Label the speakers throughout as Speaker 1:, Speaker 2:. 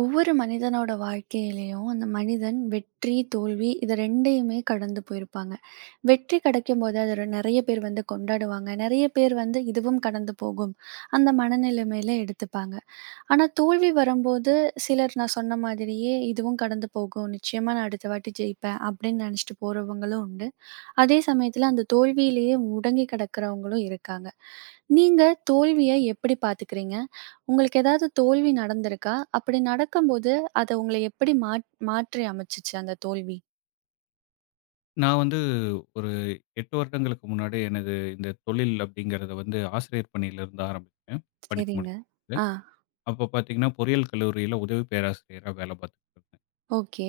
Speaker 1: ஒவ்வொரு மனிதனோட வாழ்க்கையிலயும், அந்த மனிதன் வெற்றி, தோல்வி இது 2யுமே கடந்து போயிருப்பாங்க. வெற்றி கிடைக்கும்போது அத ஒரு நெறைய பேர் வந்து கொண்டாடுவாங்க. நெறைய பேர் வந்து இதுவும் கடந்து போகும், அந்த மனநிலைமையில எடுத்துப்பாங்க. ஆனா தோல்வி வரும்போது சிலர் நான் சொன்ன மாதிரியே இதுவும் கடந்து போகும், நிச்சயமா நான் அடுத்த வாட்டி ஜெயிப்பேன் அப்படின்னு நெனைச்சிட்டு போறவங்களும் உண்டு. அதே சமயத்துல அந்த தோல்வியிலேயே முடங்கி கிடக்கிறவங்களும் இருக்காங்க. நீங்க தோல்விய எப்படி பார்த்துக்கிறீங்க? உங்களுக்கு ஏதாவது தோல்வி நடந்திருக்கா? அப்படி நடக்கும்போது, அது உங்கள எப்படி மாற்றி அமைச்சுச்சு அந்த தோல்வி?
Speaker 2: நான் வந்து ஒரு 8 வருடங்களுக்கு முன்னாடி எனது இந்த தொழில் அப்படிங்கிறத வந்து ஆசிரியர் பணியிலிருந்து ஆரம்பிச்சேன். படித்து
Speaker 1: சரிங்க.
Speaker 2: முடித்து.
Speaker 1: ஆ.
Speaker 2: அப்போ பார்த்தீங்கன்னா, பொறியியல் கல்லூரியில உதவி பேராசிரியரா வேலை பார்த்துட்டு இருந்தேன்.
Speaker 1: ஓகே.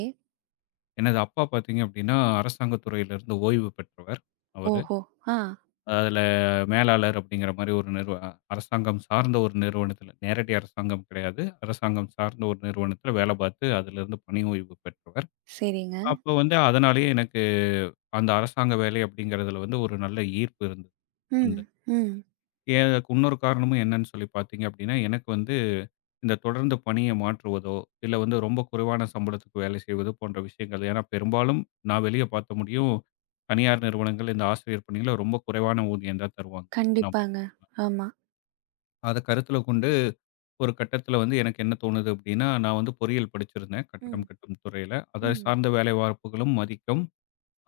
Speaker 2: எனது அப்பா பார்த்தீங்க அப்படின்னா, அரசாங்கத் துறையிலிருந்து ஓய்வு பெற்றவர் அவரு.
Speaker 1: ஓஹோ! ஆ.
Speaker 2: அதில மேலாளர் அப்படிங்கிற மாரி ஒரு அரசாங்கம் சார்ந்த ஒரு நிறுவனத்தில நேரடி அரசாங்கம் கிடையாது. அரசாங்கம் சார்ந்த ஒரு நிறுவனத்தில வேலை பார்த்து அதிலிருந்து பணி ஓய்வு பெற்றவர்.
Speaker 1: சரிங்க.
Speaker 2: அப்போ வந்து அதனாலேயே எனக்கு அந்த அரசாங்க வேலை அப்படிங்கிறதில வந்து ஒரு நல்ல ஈர்ப்பு இருந்தது. அந்த
Speaker 1: ம். ம்.
Speaker 2: ஏன் அதுக்கு இன்னொரு காரணமும் என்னன்னு சொல்லி பார்த்தீங்க அப்படின்னா, எனக்கு வந்து இந்த தொடர்ந்து பணிய மாற்றுவதோ, இல்ல வந்து ரொம்ப குறைவான சம்பளத்துக்கு வேலை செய்வதோ போன்ற விஷயங்கள். ஏன்னா பெரும்பாலும் நான் வெளிய பார்த்த முடியும், தனியார் நிறுவனங்கள் இந்த ஆசிரியர் பணியில ரொம்ப குறைவான ஊதியம் தான் தருவாங்க. நாம
Speaker 1: கண்டிப்பாங்க. ஆமா.
Speaker 2: அத கருத்தில கொண்டு ஒரு கட்டத்தில வந்து எனக்கு என்ன தோணுது அப்படின்னா, நான் வந்து பொறியியல் படிச்சிருந்தேன். கட்டடம்
Speaker 1: ம்.
Speaker 2: கட்டும் துறையில. அதை
Speaker 1: ம்.
Speaker 2: சார்ந்த வேலை வாய்ப்புகளும் மதிக்கும்.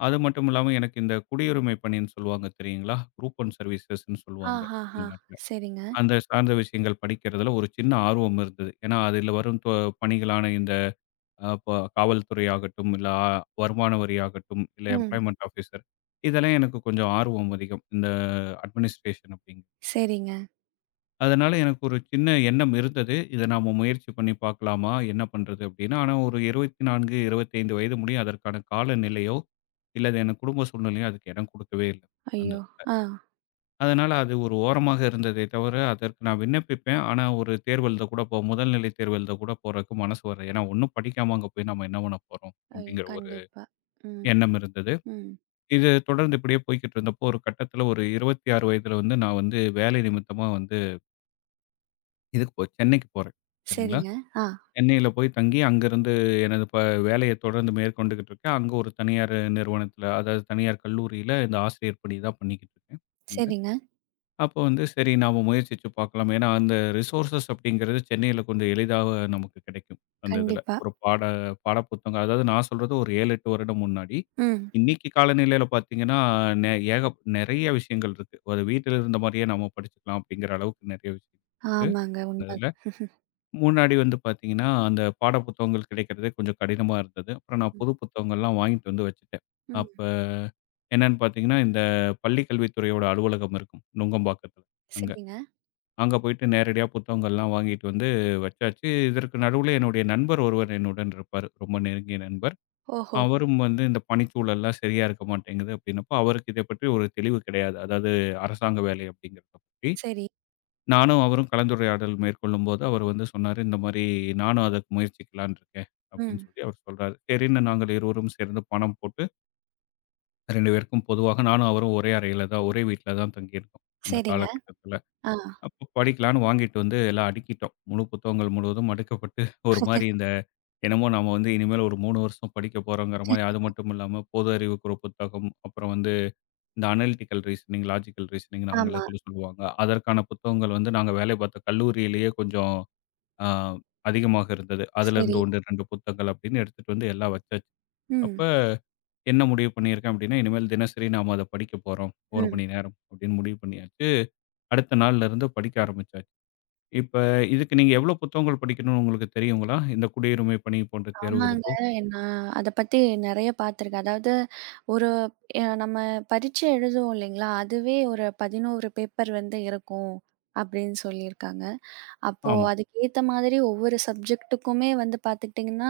Speaker 2: அது மட்டும் இல்லாம எனக்கு இந்த குடியுரிமை பணின்னு சொல்லுவாங்க தெரியுங்களா? குரூப் ஒன் சர்வீசஸ்ன்னு சொல்லுவாங்க.
Speaker 1: ஆஹஹா! சரிங்க.
Speaker 2: அந்த சார்ந்த விஷயங்கள் படிக்கிறதுல ஒரு சின்ன ஆர்வம் இருந்தது. ஏன்னா, அதில வரும் பணிகளான இந்த அ ப காவல்துறை ஆகட்டும், இல்ல வருமான வரி ஆகட்டும், இல்ல
Speaker 1: ம்.
Speaker 2: எம்ப்ளாய்மென்ட் ஆஃபீசர் இதெல்லாம் எனக்கு கொஞ்சம் ஆர்வம் அதிகம். இந்த அட்மினிஸ்ட்ரேஷன் அப்படிங்க.
Speaker 1: சரிங்க.
Speaker 2: அதனால எனக்கு ஒரு சின்ன எண்ணம் இருந்தது. இத நாம முயற்சி பண்ணி பார்க்கலாமா? என்ன பண்றது அப்படின்னு. ஆனா ஒரு 24, 25 வயது முடியும். அதற்கான கால நிலையோ, இல்ல அது என் குடும்ப சூழ்நிலையோ அதுக்கு இடம் குடுக்கவே இல்ல. அந்த
Speaker 1: ஐயோ! ஆ.
Speaker 2: அதனால அது ஒரு ஓரமாக இருந்ததே தவிர, அதற்கு நான் விண்ணப்பிப்பேன். ஆனா, ஒரு தேர்வு எழுதக் கூட முதல்நிலை தேர்வு எழுதக் கூட போறதுக்கு மனசு வராது. ஏன்னா, ஒண்ணும் படிக்காம அங்க போய் நம்ம என்ன பண்ண போறோம்?
Speaker 1: ஐயோ!
Speaker 2: அப்படிங்கிற ஒரு
Speaker 1: கண்டிப்பா. ம்.
Speaker 2: எண்ணம் இருந்தது.
Speaker 1: ம்.
Speaker 2: இது தொடர்ந்து இப்படியே போய்க்கிட்டு இருந்தப்போ, ஒரு கட்டத்தில ஒரு 26 வயதில வந்து நான் வந்து வேலை நிமித்தமா வந்து இதுக்கு போ சென்னைக்கு போறேன். சரிங்களா?
Speaker 1: சரிங்க. ஆ.
Speaker 2: சென்னையில போய் தங்கி அங்கிருந்து எனது ப வேலைய தொடர்ந்து மேற்கொண்டுகிட்டு இருக்கேன். அங்க ஒரு தனியார் நிறுவனத்தில, அதாவது தனியார் கல்லூரியில இந்த ஆசிரியர் பணி தான் பண்ணிக்கிட்டு இருக்கேன். அங்க.
Speaker 1: சரிங்க.
Speaker 2: அப்போ வந்து சரி நாம முயற்சிச்சு பார்க்கலாம். ஏன்னா, அந்த ரிசோர்ஸஸ் அப்படிங்கிறது சென்னையில கொஞ்சம் எளிதாக நமக்கு கிடைக்கும். அந்த இதில
Speaker 1: கண்டிப்பா.
Speaker 2: ஒரு பாட பாட புத்தகம் அதாவது நான் சொல்றது ஒரு 7, 8 வருடம் முன்னாடி.
Speaker 1: ம்.
Speaker 2: இன்னைக்கு காலநிலையில பார்த்தீங்கன்னா, நெ ஏக நிறைய விஷயங்கள் இருக்கு. ஒரு வீட்டில இருந்த மாரியே நம்ம படிச்சுக்கலாம் அப்படிங்கிற அளவுக்கு நிறைய விஷயம் இருக்கு
Speaker 1: ஆமாங்க.
Speaker 2: இந்த
Speaker 1: உண்ம.
Speaker 2: இதில. முன்னாடி வந்து பார்த்தீங்கன்னா, அந்த பாட புத்தகங்கள் கிடைக்கிறதே கொஞ்சம் கடினமா இருந்தது. அப்புறம் நான்
Speaker 1: ம்.
Speaker 2: புது புத்தகங்கள்லாம் வாங்கிட்டு வந்து வச்சுட்டேன்.
Speaker 1: ம்.
Speaker 2: அப்ப என்னன்னு பார்த்தீங்கன்னா, இந்த பள்ளிக் கல்வித்துறையோட அலுவலகம் இருக்கும் நுங்கம்பாக்கத்தில. அங்க
Speaker 1: சரிங்க.
Speaker 2: அங்க போயிட்டு நேரடியா புத்தகங்கள்லாம் வாங்கிட்டு வந்து வச்சாச்சு. இதற்கு நடுவுல என்னுடைய நண்பர் ஒருவர் என்னுடன் இருப்பாரு. ரொம்ப நெருங்கிய நண்பர்.
Speaker 1: ஓஹோ!
Speaker 2: அவரும் வந்து இந்த பணிச்சூழல்லாம் சரியா இருக்க மாட்டேங்குது அப்டின்னப்போ, அவருக்கு இத பற்றி ஒரு தெளிவு கிடையாது. அதாவது அரசாங்க வேலை அப்டிங்கிறத பத்தி.
Speaker 1: சரி.
Speaker 2: நானும் அவரும் கலந்துரையாடல் மேற்கொள்ளும்போது அவர் வந்து சொன்னாரு, "இந்த மாரி நானும் அதற்கு முயற்சிக்கலான்னு இருக்கேன்" அப்டின்னு
Speaker 1: ம்.
Speaker 2: சொல்லி அவர் சொல்றாரு. சரின்னு நாங்கள் இருவரும் சேர்ந்து பணம் போட்டு 2 பேருக்கும் பொதுவாக நானும் அவரும் ஒரே அறையில தான் ஒரே வீட்ல தான் தங்கியிருந்தோம் அந்த
Speaker 1: சரிங்க.
Speaker 2: காலகட்டத்துல.
Speaker 1: ஆ.
Speaker 2: அப்போ படிக்கலான்னு வாங்கிட்டு வந்து எல்லாம் அடுக்கிட்டோம். முழு புத்தகங்கள் முழுவதும் அடுக்கப்பட்டு, ஒரு மாரி இந்த என்னமோ நாம வந்து இனிமேல் ஒரு 3 வருஷம் படிக்க போறோங்கிற மாரி, அது மட்டும் இல்லாம பொது அறிவுக்கு ஒரு புத்தகம், அப்புறம் வந்து இந்த அனலிட்டிக்கல் ரீசனிங், லாஜிக்கல் ரீசனிங்னு
Speaker 1: ஆமா.
Speaker 2: ஆங்கிலத்தில சொல்லுவாங்க. அதற்கான புத்தகங்கள் வந்து நாங்க வேலை பார்த்த கல்லூரியிலேயே கொஞ்சம் அ அதிகமாக இருந்தது. அதிலருந்து
Speaker 1: சரி.
Speaker 2: 1, 2 புத்தகங்கள் அப்படின்னு எடுத்துட்டு வந்து எல்லாம் வச்சாச்சு. அப்ப
Speaker 1: ம்,
Speaker 2: என்ன முடிவு பண்ணியிருக்கேன் அப்படின்னா, இனிமேல் தினசரி நாம அத படிக்க போறோம். 1
Speaker 1: ம்.
Speaker 2: மணி நேரம் அப்படின்னு முடிவு பண்ணியாச்சு. அடுத்த நாள்லருந்து படிக்க ஆரம்பிச்சாச்சு. இப்ப இதுக்கு நீங்க எவ்ளோ புத்தகங்கள் படிக்கணும்னு உங்களுக்கு தெரியுங்களா? இந்த குடியுரிமை பணி போன்ற
Speaker 1: ஆமாங்க.
Speaker 2: தேர்வுகளுக்கோ?
Speaker 1: நான் அத பத்தி நெறைய பார்த்துருக்கேன். அதாவது ஒரு நம்ம பரீட்சை எழுதுவோம் இல்லைங்களா? அதுவே ஒரு 11 பேப்பர் வந்து இருக்கும் அப்படின்னு சொல்லியிருக்காங்க. அப்போ
Speaker 2: ஆமா.
Speaker 1: அதுக்கேத்த மாதிரி ஒவ்வொரு சப்ஜெக்ட்டுக்குமே வந்து பார்த்துக்கிட்டிங்கன்னா,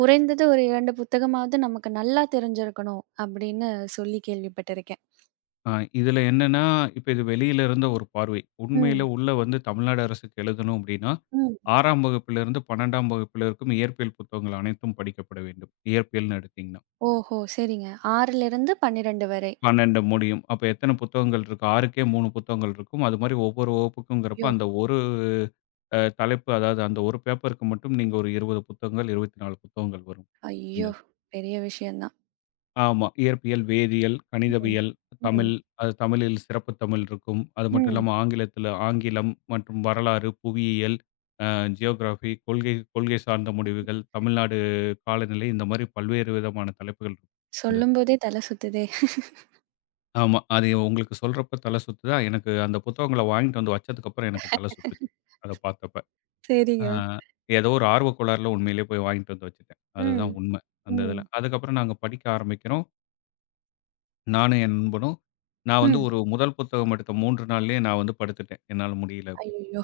Speaker 1: குறைந்தது ஒரு 2 புத்தகமாவது நமக்கு நல்லா தெரிஞ்சிருக்கணும் அப்படின்னு சொல்லி கேள்விப்பட்டிருக்கேன்.
Speaker 2: அ இதுல என்னன்னா, இப்ப இது வெளியில இருந்த ஒரு பார்வை. உண்மையில
Speaker 1: ம்,
Speaker 2: உள்ள வந்து தமிழ்நாடு அரசுக்கு எழுதணும் அப்படின்னா,
Speaker 1: ம்.
Speaker 2: 6ஆம் வகுப்பிலிருந்து 12ஆம் வகுப்பில் இருக்கும் இயற்பியல் புத்தகங்கள் அனைத்தும் படிக்கப்பட வேண்டும். இயற்பியல்னு எடுத்தீங்கன்னா.
Speaker 1: ஓஹோ! சரிங்க. 6லிருந்து 12 வரை.
Speaker 2: 12 முடியும். அப்ப எத்தன புத்தகங்கள் இருக்கு? 6க்கே 3 புத்தகங்கள் இருக்கும். அது மாரி ஒவ்வொரு வகுப்புக்குங்கிறப்ப
Speaker 1: ஐயோ!
Speaker 2: அந்த ஒரு தலைப்பு அதாவது அந்த ஒரு பேப்பருக்கு மட்டும் நீங்க ஒரு 20 புத்தகங்கள், 24 புத்தகங்கள் வரும். இந்த
Speaker 1: ஐயோ! பெரிய விஷயம் தான்.
Speaker 2: ஆமா. இயற்பியல், வேதியியல்,
Speaker 1: ம்,
Speaker 2: கணிதவியல், தமிழ்.
Speaker 1: ம்,
Speaker 2: அது தமிழில் சிறப்பு தமிழ் இருக்கும். அது மட்டும்
Speaker 1: ம்.
Speaker 2: இல்லாம ஆங்கிலத்தில ஆங்கிலம் மற்றும் வரலாறு, புவியியல், அ ஜியோகிராஃபி, கொள்கை கொள்கை சார்ந்த முடிவுகள், தமிழ்நாடு காலநிலை இந்த மாரி பல்வேறு விதமான தலைப்புகள் இருக்கும் இருந்தது.
Speaker 1: சொல்லும்போதே தல சுத்துதே!
Speaker 2: ஆமா. அது உங்களுக்கு சொல்றப்ப தலை சுத்துதா? எனக்கு அந்த புத்தகங்கள வாங்கிட்டு வந்து வச்சதுக்கப்புறம் எனக்கு தலை சுத்துச்சு. அத பார்த்தப்ப. ஆ
Speaker 1: சரிங்க.
Speaker 2: ஏதோ ஒரு ஆர்வக்கோளாறுல உண்மையிலேயே போய் வாங்கிட்டு வந்து வச்சுட்டேன். அதுதான்
Speaker 1: ம்,
Speaker 2: உண்மை. அந்த இதில.
Speaker 1: ம்,
Speaker 2: அதுக்கப்புறம் நாங்க படிக்க ஆரம்பிக்கிறோம். நானும் என் நண்பனும், நான் வந்து
Speaker 1: ம்.
Speaker 2: ஒரு முதல் புத்தகம் எடுத்த 3 நாள்லயே நான் வந்து படுத்துட்டேன். என்னால முடியல அப்படின்னு.
Speaker 1: ஐயய்யோ!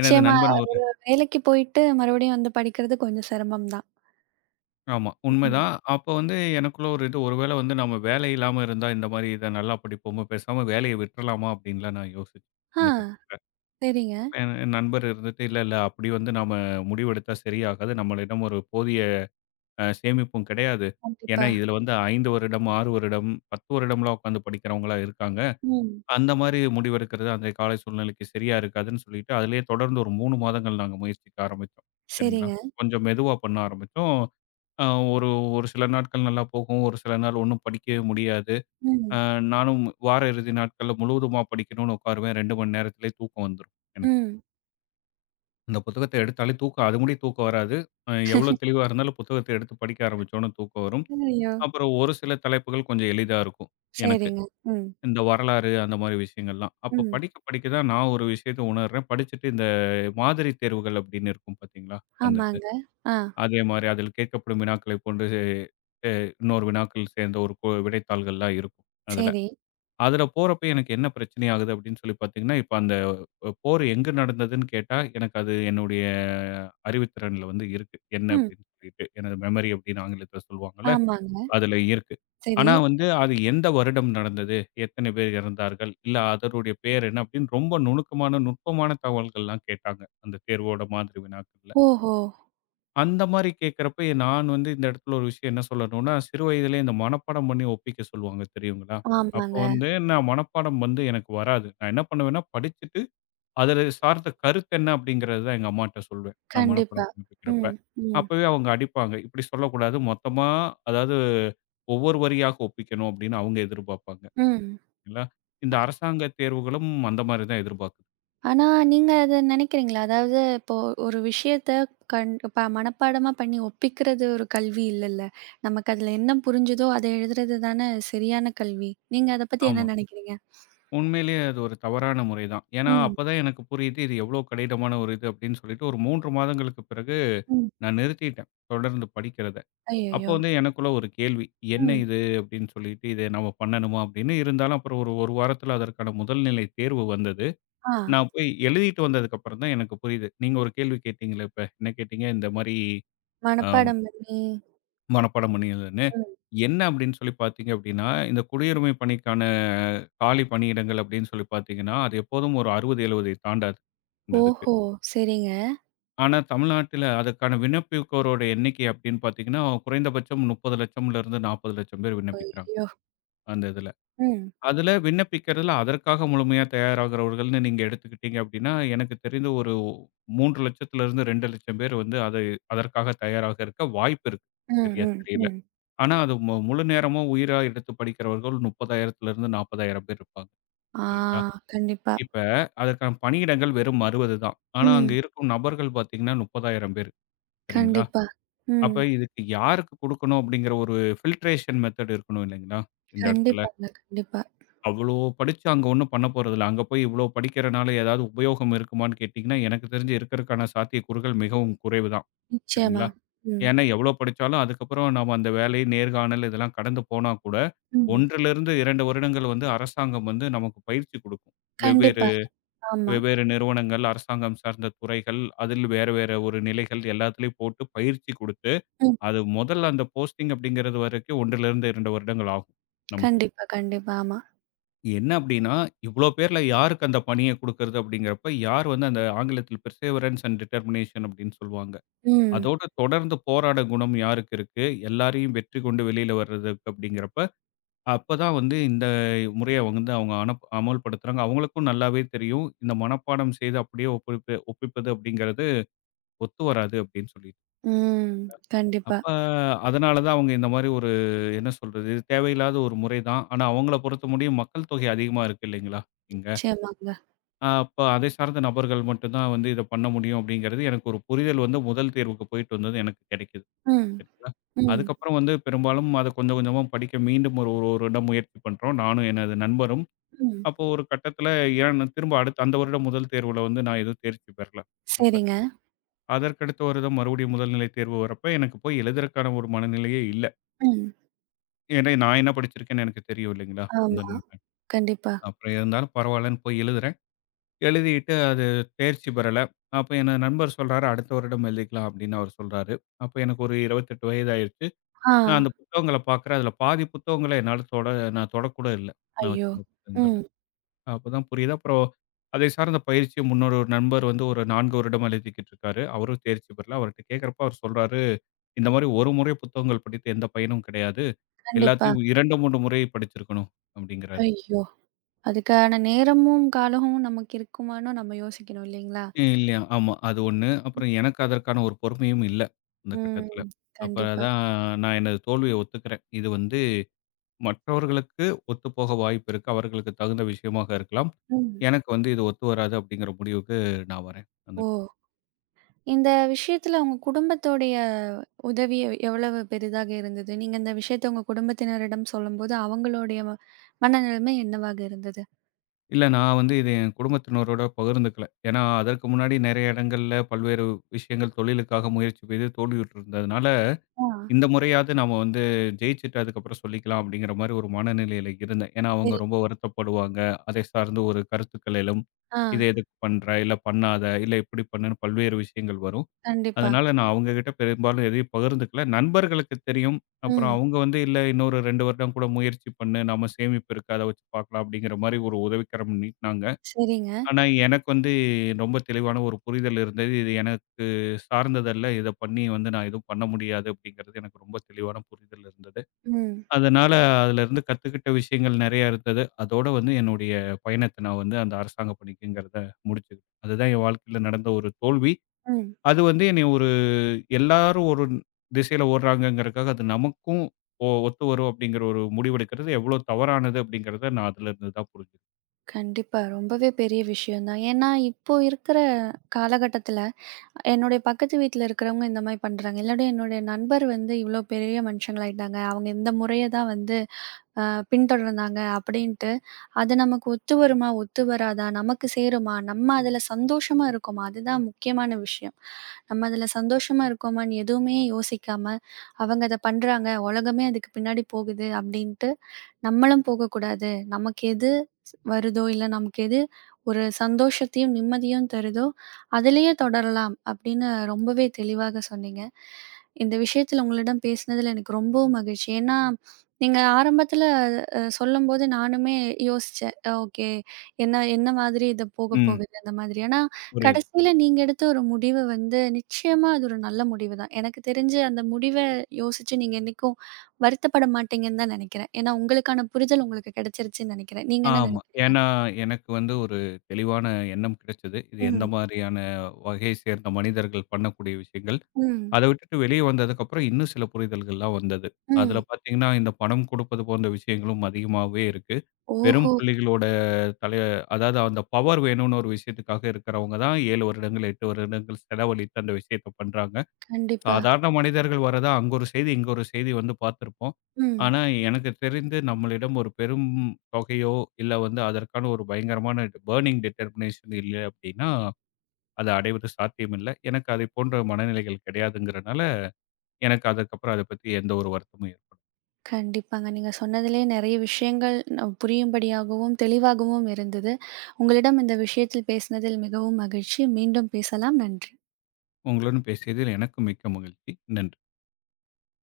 Speaker 2: எனது நண்பன் ஒரு
Speaker 1: வேலைக்கு போயிட்டு மறுபடியும் வந்து படிக்கிறது கொஞ்சம் சிரமம் தான்.
Speaker 2: ஆமா
Speaker 1: ம்.
Speaker 2: உண்மைதான். அப்ப வந்து எனக்குள்ள ஒரு இது ஒருவேளை வந்து நம்ம வேலை இல்லாம இருந்தா இந்த மாரி இத நல்லா படிப்போமா? பேசாம வேலைய விட்டுறலாமா? அப்படின்லாம் நான் யோசிச்சேன்
Speaker 1: ஆ,
Speaker 2: அந்த கட்டத்துல.
Speaker 1: சரிங்க.
Speaker 2: அப்ப என் என் நண்பர் இருந்துட்டு இல்ல, இல்ல அப்படி வந்து நாம முடிவெடுத்தா சரியாகாது. நம்மளிடம் ஒரு போதிய சேமிப்பும் கிடையாது. ஏன்னா,
Speaker 1: கண்டிப்பா.
Speaker 2: இதுல வந்து 5 வருடம், 6 வருடம், 10 வருடம்லாம் உட்காந்து படிக்கிறவங்களா இருக்காங்க.
Speaker 1: ம்.
Speaker 2: அந்த மாரி முடிவெடுக்கிறது அன்றைய காலை சூழ்நிலைக்கு சரியா இருக்காதுன்னு சொல்லிட்டு, அதிலேயே தொடர்ந்து ஒரு 3 மாதங்கள் நாங்க முயற்சிக்க ஆரம்பிச்சோம். சரிங்களா?
Speaker 1: சரிங்க.
Speaker 2: கொஞ்சம் மெதுவா பண்ண ஆரம்பிச்சோம். அ ஒரு ஒரு சில நாட்கள் நல்லா போகும். ஒரு சில நாள் ஒண்ணும் படிக்கவே முடியாது. அ
Speaker 1: ம்,
Speaker 2: நானும் வார இறுதி நாட்கள்ல முழுவதுமா படிக்கணும்னு உட்காருவேன். 2 மணி நேரத்திலேயே தூக்கம் வந்துரும் எனக்கு.
Speaker 1: ம்.
Speaker 2: அந்த புத்தகத்த எடுத்தாலே தூக்கம் அது முடிய தூக்கம் வராது. எவ்வளோ தெளிவா இருந்தாலும் புத்தகத்த எடுத்து படிக்க ஆரம்பிச்சோனே தூக்கம் வரும்.
Speaker 1: ஐயோ!
Speaker 2: அப்புறம் ஒரு சில தலைப்புகள் கொஞ்சம் எளிதா இருக்கும் எனக்கு.
Speaker 1: சரிங்க. ம்,
Speaker 2: இந்த வரலாறு அந்த மாரி விஷயங்கள்லாம். அப்ப
Speaker 1: ம்.
Speaker 2: படிக்க படிக்க தான் நான் ஒரு விஷயத்த உணர்றேன். படிச்சுட்டு இந்த மாதிரி தேர்வுகள் அப்படின்னு இருக்கும் பார்த்தீங்களா? அந்த இது.
Speaker 1: ஆமாங்க. ஆ,
Speaker 2: அதே மாரி அதில் கேட்கப்படும் வினாக்களைப் போன்று அ இன்னொரு வினாக்கள் சேர்ந்த ஒரு விடைத்தாள்கள்லாம் இருக்கும் அதுல.
Speaker 1: சரி.
Speaker 2: அதுல போறப்ப எனக்கு என்ன பிரச்சனை ஆகுது அப்படின்னு சொல்லி பார்த்தீங்கன்னா, இப்ப அந்த போர் எங்கு நடந்ததுன்னு கேட்டா, எனக்கு அது என்னுடைய அறிவுத்திறன்ல வந்து இருக்கு. என்ன
Speaker 1: ம்.
Speaker 2: அப்படின்னு சொல்லிட்டு. எனது மெமரி அப்படின்னு ஆங்கிலத்துல சொல்லுவாங்கல்ல.
Speaker 1: ஆமாங்க.
Speaker 2: அதுல இருக்கு.
Speaker 1: சரி.
Speaker 2: ஆனா வந்து அது எந்த வருடம் நடந்தது? எத்தன பேர் இறந்தார்கள்? இல்ல அதனுடைய பேர் என்ன? அப்படின்னு ரொம்ப நுணுக்கமான, நுட்பமான தகவல்கள்லாம் கேட்டாங்க. அந்த தேர்வோட மாதிரி வினாக்கள்ல.
Speaker 1: ஓஹோ!
Speaker 2: அந்த மாரி கேட்கிறப்ப நான் வந்து இந்த இடத்துல ஒரு விஷயம் என்ன சொல்லணும்னா, சிறு வயதிலே இந்த மனப்பாடம் பண்ணி ஒப்பிக்க சொல்லுவாங்க தெரியுங்களா? அப்போ
Speaker 1: ஆமாங்க.
Speaker 2: வந்து நான் மனப்பாடம் வந்து எனக்கு வராது. நான் என்ன பண்ணுவேன்னா படிச்சுட்டு அதில சார்ந்த கருத்து என்ன அப்படிங்கிறது தான் எங்க அம்மாட்ட சொல்வேன். நான்
Speaker 1: கண்டிப்பா.
Speaker 2: மனப்பாடம் பண்ணிட்டுருக்கிறப்ப.
Speaker 1: ம், ம்,
Speaker 2: அப்பவே அவங்க அடிப்பாங்க. இப்படி சொல்லக்கூடாது. மொத்தமா அதாவது ஒவ்வொரு வரியாக ஒப்பிக்கணும் அப்படின்னு அவங்க எதிர்பார்ப்பாங்க.
Speaker 1: ம்.
Speaker 2: இல்லைங்களா? இந்த அரசாங்க தேர்வுகளும் அந்த மாரி தான் எதிர்பார்க்குது.
Speaker 1: ஆனா, நீங்க அத நெனைக்கிறீங்களா? அதாவது இப்போ ஒரு விஷயத்த கண் ப மனப்பாடமா பண்ணி ஒப்பிக்கிறது ஒரு கல்வி இல்லல்ல. நமக்கு அதுல என்ன புரிஞ்சுதோ, அத எழுதுறது தானே சரியான கல்வி. நீங்க அத பத்தி என்ன
Speaker 2: ஆமா.
Speaker 1: நெனைக்கிறீங்க?
Speaker 2: உண்மையிலேயே அது ஒரு தவறான முறை தான். ஏன்னா,
Speaker 1: ம்,
Speaker 2: அப்பதான் எனக்கு புரியுது இது எவ்வளோ கடினமான ஒரு இது அப்படின்னு சொல்லிட்டு ஒரு 3 மாதங்களுக்கு பிறகு
Speaker 1: ம்.
Speaker 2: நான் நிறுத்திட்டேன். தொடர்ந்து படிக்கிறத. அப்போ
Speaker 1: ஐயய்யோ!
Speaker 2: வந்து எனக்குள்ள ஒரு கேள்வி. என்ன
Speaker 1: ம்.
Speaker 2: இது? அப்படின்னு சொல்லிட்டு, இத நம்ம பண்ணணுமா? அப்படின்னு. இருந்தாலும் அப்புறம் ஒரு 1 வாரத்தில அதற்கான முதல் நிலை தேர்வு வந்தது.
Speaker 1: ஆ.
Speaker 2: நான் போய் எழுதிட்டு வந்ததுக்கப்புறம் தான் எனக்கு புரியுது. நீங்க ஒரு கேள்வி கேட்டீங்கல்ல இப்ப. என்ன கேட்டீங்க? இந்த மாரி அ
Speaker 1: மனப்பாடம் பண்ணி
Speaker 2: மனப்பாடம் பண்ணியதுன்னு.
Speaker 1: ம்.
Speaker 2: என்ன அப்படின்னு சொல்லி பார்த்தீங்க அப்படின்னா, இந்த குடியுரிமை பணிக்கான காலி பணியிடங்கள் அப்படின்னு சொல்லி பார்த்தீங்கன்னா, அது எப்போதும் ஒரு 60, 70 தாண்டாது இந்த இதுக்கு.
Speaker 1: ஓஹோ! சரிங்க.
Speaker 2: ஆனா தமிழ்நாட்டில அதற்கான விண்ணப்பிப்போரோட எண்ணிக்கை அப்படின்னு பார்த்தீங்கன்னா, குறைந்தபட்சம் 30,00,000 இருந்து 40,00,000 பேர் விண்ணப்பிக்கிறாங்க.
Speaker 1: ஐயோ!
Speaker 2: அந்த இதுல.
Speaker 1: ம்.
Speaker 2: அதுல விண்ணப்பிக்கிறதுல அதற்காக முழுமையா தயாராகிறவர்கள்ன்னு நீங்க எடுத்துக்கிட்டீங்க அப்படின்னா, எனக்கு தெரிந்து ஒரு 3,00,000 2,00,000 பேர் வந்து அதை அதற்காக தயாராக இருக்க வாய்ப்பு இருக்கு.
Speaker 1: ம்,
Speaker 2: சரியா
Speaker 1: ம்,
Speaker 2: தெரியல.
Speaker 1: ம்.
Speaker 2: ஆனா அது முழு நேரமா உயிரா எடுத்து படிக்கிறவர்கள் 30,000 40,000 பேர் இருப்பாங்க.
Speaker 1: ஆ
Speaker 2: சரிங்களா?
Speaker 1: கண்டிப்பா.
Speaker 2: இப்ப அதற்கான பணியிடங்கள் வெறும் 60 தான். ஆனா அங்க
Speaker 1: ம்.
Speaker 2: இருக்கும் நபர்கள் பார்த்தீங்கன்னா 30,000 பேர். சரிங்களா?
Speaker 1: கண்டிப்பா. ம்.
Speaker 2: அப்ப இதுக்கு யாருக்கு குடுக்கணும் அப்படிங்கிற ஒரு ஃபில்ட்ரேஷன் மெத்தட் இருக்கணும் இல்லைங்களா? இந்த இடத்துல.
Speaker 1: கண்டிப்பாங்க, கண்டிப்பா.
Speaker 2: அவ்வளோ படிச்சு அங்க ஒண்ணும் பண்ண போறதில்ல. அங்க போய் இவ்வளோ படிக்கிறனால ஏதாவது உபயோகம் இருக்குமான்னு கேட்டீங்கன்னா, எனக்கு தெரிஞ்சு இருக்கறக்கான சாத்தியக்கூறுகள் மிகவும் குறைவு தான்.
Speaker 1: நிச்சயமா.
Speaker 2: சரிங்களா?
Speaker 1: ம்,
Speaker 2: ஏன்னா எவ்வளோ படிச்சாலும் அதுக்கப்புறம் நாம அந்த வேலை, நேர்காணல் இதெல்லாம் கடந்து போனா கூட
Speaker 1: ம்.
Speaker 2: 1 லிருந்து 2 வருடங்கள் வந்து அரசாங்கம் வந்து நமக்கு பயிற்சி குடுக்கும். வெவ்வேறு
Speaker 1: கண்டிப்பாங்க. ஆமா.
Speaker 2: வெவ்வேறு நிறுவனங்கள், அரசாங்கம் சார்ந்த துறைகள், அதில் வேற வேற ஒரு நிலைகள் எல்லாத்துலயும் போட்டு பயிற்சி குடுத்து,
Speaker 1: ம்.
Speaker 2: அது முதல்ல அந்த போஸ்டிங் அப்படிங்கிறது வரைக்கும் 1 லிருந்து 2 வருடங்கள் ஆகும் நமக்கு.
Speaker 1: கண்டிப்பா, கண்டிப்பா. ஆமா.
Speaker 2: என்ன அப்டின்னா, இவ்ளோ பேர்ல யாருக்கு அந்த பணிய குடுக்கறது அப்படிங்கிறப்ப, யார் வந்து அந்த ஆங்கிலத்தில் பெர்சேவரன்ஸ் அண்ட் டிட்டர்மினேஷன் அப்படின்னு சொல்லுவாங்க.
Speaker 1: ம்,
Speaker 2: அதோட தொடர்ந்து போராட குணம் யாருக்கு இருக்கு? எல்லாரையும் வெற்றி கொண்டு வெளியில வர்றதுக்கு அப்படிங்கிறப்ப, அப்பதான் வந்து இந்த முறைய வந்து அவங்க அமல்படுத்துறாங்க. அவங்களுக்கும் நல்லாவே தெரியும். இந்த மனப்பாடம் செய்து அப்படியே ஒப்பிப்பது அப்படிங்கிறது ஒத்து வராது அப்படின்னு சொல்லிட்டு.
Speaker 1: ம். கண்டிப்பா.
Speaker 2: அப்ப அதனால தான் அவங்க இந்த மாரி ஒரு என்ன சொல்றது? இது தேவையில்லாத ஒரு முறை தான். ஆனா அவங்கள பொறுத்த முடியும் மக்கள் தொகை அதிகமா இருக்கு இல்லைங்களா? இங்க.
Speaker 1: நிச்சயமாங்க.
Speaker 2: அப்ப அதை சார்ந்த நபர்கள் மட்டும் தான் வந்து இத பண்ண முடியும் அப்படிங்கிறது எனக்கு ஒரு புரிதல் வந்து முதல் தேர்வுக்கு போயிட்டு வந்தது எனக்கு கிடைக்குது.
Speaker 1: ம்,
Speaker 2: சரிங்களா?
Speaker 1: ம்,
Speaker 2: அதுக்கப்புறம் வந்து பெரும்பாலும் அத கொஞ்சம் கொஞ்சமா படிக்க மீண்டும் ஒரு ஒரு வருடம் முயற்சி பண்றோம். நானும் எனது நண்பரும்.
Speaker 1: ம்.
Speaker 2: அப்போ ஒரு கட்டத்தில ஏன் திரும்ப அடுத்த அந்த வருடம் முதல் தேர்வுல வந்து நான் எதுவும் தேர்ச்சி பெறல அப்ப.
Speaker 1: சரிங்க.
Speaker 2: அதற்கடுத்த வருடம் மறுபடியும் முதல்நிலை தேர்வு வரப்ப எனக்கு போய் எழுதுறக்கான ஒரு மனநிலையே இல்ல.
Speaker 1: ம்.
Speaker 2: ஏன்னா நான் என்ன படிச்சிருக்கேன்னு எனக்கு தெரியும் இல்லைங்களா? அந்த
Speaker 1: ஆமா.
Speaker 2: நேரத்துல.
Speaker 1: கண்டிப்பா.
Speaker 2: அப்புறம் இருந்தாலும் பரவாயில்லன்னு போய் எழுதுறேன். எழுதிட்டு அது தேர்ச்சி பெறல. அப்ப என் நண்பர் சொல்றாரு, "அடுத்த வருடம் எழுதிக்கலாம்" அப்படின்னு அவர் சொல்றாரு. அப்ப எனக்கு ஒரு 28 வயது ஆயிருச்சு.
Speaker 1: ஆ.
Speaker 2: நான் அந்த புத்தகங்கள பார்க்குறேன். அதில பாதி புத்தகங்கள என்னால நான் தொடக்கூட இல்ல. நான்
Speaker 1: ஐயோ!
Speaker 2: வச்சிருந்த புத்தகங்கள்ல.
Speaker 1: ம்.
Speaker 2: அப்பதான் புரியுது. அப்புறம் அதை சார்ந்த பயிற்சியும் முன்னோரு ஒரு நண்பர் வந்து ஒரு 4 வருடமா எழுதிக்கிட்டு இருக்காரு. அவரும் தேர்ச்சி பெறல. அவர்ட்ட கேட்கிறப்ப அவர் சொல்றாரு, "இந்த மாதிரி ஒரு முறை புத்தகங்கள் படித்து எந்த பயனும் கிடையாது.
Speaker 1: கண்டிப்பா.
Speaker 2: எல்லாத்தையும் 2, 3 முறை படிச்சிருக்கணும்" அப்படிங்கிறாரு.
Speaker 1: ஐயோ! அதுக்கான நேரமும், காலமும் நமக்கு இருக்குமான்னு நம்ம யோசிக்கணும் இல்லைங்களா?
Speaker 2: இல்லையா, ஆமா. அது 1. அப்புறம் எனக்கு அதற்கான ஒரு பொறுமையும் இல்ல, அந்த கட்டத்துல.
Speaker 1: ம்.
Speaker 2: அப்ப
Speaker 1: கண்டிப்பா.
Speaker 2: தான் நான் எனது தோல்விய ஒத்துக்கிறேன். இது வந்து மற்றவர்களுக்கு ஒத்துப்போக வாய்ப்பு இருக்கு. அவர்களுக்கு தகுந்த விஷயமாக இருக்கலாம்.
Speaker 1: ம்.
Speaker 2: எனக்கு வந்து இது ஒத்து வராது அப்படிங்கிற முடிவுக்கு நான் வரேன்.
Speaker 1: ஓ! இந்த விஷயத்துல உங்க குடும்பத்தோடைய உதவி எவ்வளவு பெரிதாக இருந்தது? நீங்க இந்த விஷயத்த உங்க குடும்பத்தினரிடம் சொல்லும்போது அவங்களுடைய மனநிலைமை என்னவாக இருந்தது?
Speaker 2: இல்ல நான் வந்து இது என் குடும்பத்தினரோட பகிர்ந்துக்கல. ஏன்னா, அதற்கு முன்னாடி நெறைய இடங்கள்ல பல்வேறு விஷயங்கள் தொழிலுக்காக முயற்சி செய்து தோல்வியுற்றிருந்ததுனால
Speaker 1: ஆ.
Speaker 2: இந்த முறையாவது நாம வந்து ஜெயிச்சுட்டு அதுக்கப்புறம் சொல்லிக்கலாம் அப்படிங்கிற மாதிரி ஒரு மனநிலையில இருந்தேன். ஏன்னா,
Speaker 1: சரி.
Speaker 2: அவங்க ரொம்ப வருத்தப்படுவாங்க. அதை சார்ந்த ஒரு கருத்துக்களிலும்,
Speaker 1: ஆ
Speaker 2: "இத எதுக்கு பண்ற? இல்ல பண்ணாத. இல்ல இப்படி பண்ணுன்னு" பல்வேறு விஷயங்கள் வரும்.
Speaker 1: கண்டிப்பா.
Speaker 2: அதனால நான் அவங்க கிட்ட பெரும்பாலும் எதையும் பகிர்ந்துக்கல. நண்பர்களுக்கு தெரியும். அப்புறம்
Speaker 1: ம்.
Speaker 2: அவங்க வந்து, "இல்ல இன்னொரு 2 வருடம் கூட முயற்சி பண்ணு. நம்ம சேமிப்பு இருக்கு. அத வச்சு பார்க்கலாம்." அப்படிங்கிற மாதிரி ஒரு உதவிக்கரம் நீட்டினாங்க.
Speaker 1: சரிங்க.
Speaker 2: ஆனா, எனக்கு வந்து ரொம்ப தெளிவான ஒரு புரிதல் இருந்தது. இது எனக்கு சார்ந்ததல்ல. இத பண்ணி வந்து நான் எதுவும் பண்ண முடியாது அப்படிங்கிறது எனக்கு ரொம்ப தெளிவான புரிதல் இருந்தது.
Speaker 1: ம்.
Speaker 2: அதனால அதுலருந்து கத்துக்கிட்ட விஷயங்கள் நெறையா இருந்தது. அதோட வந்து என்னுடைய பயணத்த நான் வந்து அந்த அரசாங்க பணிக்குங்கிறத முடிச்சுக்கிட்டேன். அதுதான் என் வாழ்க்கையில நடந்த ஒரு தோல்வி.
Speaker 1: ம்.
Speaker 2: அது வந்து என்னைய ஒரு எல்லாரும் ஒரு திசையில ஓடுறாங்கங்கிறதுக்காக அது நமக்கும் ஒத்து வரும் அப்படிங்கிற ஒரு முடிவெடுக்கிறது எவ்வளோ தவறானது அப்படிங்கிறத நான் அதுலருந்து தான் புரிஞ்சுது.
Speaker 1: கண்டிப்பா. ரொம்பவே பெரிய விஷயம் தான். ஏன்னா, இப்போ இருக்கிற காலகட்டத்தில என்னுடைய பக்கத்து வீட்ல இருக்கிறவங்க இந்த மாரி பண்றாங்க. இல்லாட்டி என்னுடைய நண்பர் வந்து இவ்ளோ பெரிய மனுஷங்களாயிட்டாங்க. அவங்க இந்த முறைய தான் வந்து அ பின்தொடர்ந்தாங்க அப்படின்ட்டு, அது நமக்கு ஒத்து வருமா? ஒத்து வராதா? நமக்கு சேருமா? நம்ம அதுல சந்தோஷமா இருக்கோமா? அதுதான் முக்கியமான விஷயம். நம்ம அதுல சந்தோஷமா இருக்கோமான்னு எதுவுமே யோசிக்காம, அவங்க அத பண்றாங்க, உலகமே அதுக்கு பின்னாடி போகுது அப்படின்ட்டு நம்மளும் போகக்கூடாது. நமக்கு எது வருதோ, இல்ல நமக்கு எது ஒரு சந்தோஷத்தையும், நிம்மதியும் தருதோ, அதிலேயே தொடரலாம் அப்படின்னு ரொம்பவே தெளிவாக சொன்னீங்க. இந்த விஷயத்துல உங்களிடம் பேசினதுல எனக்கு ரொம்பவும் மகிழ்ச்சி. ஏன்னா, நீங்க ஆரம்பத்துல சொல்லும்போது நானுமே யோசிச்சேன். ஓகே. என்ன என்ன மாதிரி இது போக
Speaker 2: ம்.
Speaker 1: போகுது அந்த மாதிரி. ஆனா,
Speaker 2: புரியுது.
Speaker 1: கடைசியில நீங்க எடுத்த ஒரு முடிவு வந்து நிச்சயமா அது ஒரு நல்ல முடிவு தான். எனக்கு தெரிஞ்சு அந்த முடிவ யோசிச்சு நீங்க இன்னைக்கும் வருத்தப்பட மாட்டீங்கன்னு தான் நெனைக்கிறேன். ஏன்னா உங்களுக்கான புரிதல் உங்களுக்கு கிடைச்சிருச்சுன்னு நெனைக்கிறேன். நீங்க என்ன
Speaker 2: ஆமா.
Speaker 1: நெனைக்கிறீங்க?
Speaker 2: ஏன்னா, எனக்கு வந்து ஒரு தெளிவான எண்ணம் கிடைச்சது. இது எந்த
Speaker 1: ம்.
Speaker 2: மாதிரியான வகையை சேர்ந்த மனிதர்கள் பண்ணக்கூடிய விஷயங்கள்.
Speaker 1: ம்.
Speaker 2: அத விட்டுட்டு வெளிய வந்ததுக்கப்புறம் இன்னும் சில புரிதல்கள்லாம் வந்தது. அதுல
Speaker 1: ம்.
Speaker 2: பார்த்தீங்கன்னா, இந்த பணம் கொடுப்பது போன்ற விஷயங்களும் அதிகமாவே இருக்கு. வெறும்
Speaker 1: ஓஹோ!
Speaker 2: புள்ளிகளோட தலை அதாவது அந்த பவர் வேணும்னு ஒரு விஷயத்துக்காக இருக்கிறவங்க தான் 7 வருடங்கள், 8 வருடங்கள் செலவழித்து அந்த விஷயத்த பண்றாங்க.
Speaker 1: கண்டிப்பா.
Speaker 2: சாதாரண மனிதர்கள் வரதா அங்க ஒரு செய்தி, இங்க ஒரு செய்தி வந்து பார்த்திருப்போம்.
Speaker 1: ம்.
Speaker 2: ஆனா, எனக்கு தெரிந்து நம்மளிடம் ஒரு பெரும் தொகையோ, இல்ல வந்து அதற்கான ஒரு பயங்கரமான பர்னிங் டிட்டர்மினேஷன் இல்ல அப்படின்னா, அத அடைவது சாத்தியம் இல்ல. எனக்கு அதை போன்ற மனநிலைகள் கிடையாதுங்கிறனால, எனக்கு அதுக்கப்புறம் அத பத்தி எந்த ஒரு வருத்தமும் ஏற்படல.
Speaker 1: கண்டிப்பாங்க. நீங்க சொன்னதிலே நெறைய விஷயங்கள் புரியும்படியாகவும், தெளிவாகவும் இருந்தது. உங்களிடம் இந்த விஷயத்தில் பேசினதில் மிகவும் மகிழ்ச்சி. மீண்டும் பேசலாம். நன்றி.
Speaker 2: உங்களுடன் பேசியதில் எனக்கு மிக்க மகிழ்ச்சி. நன்றி.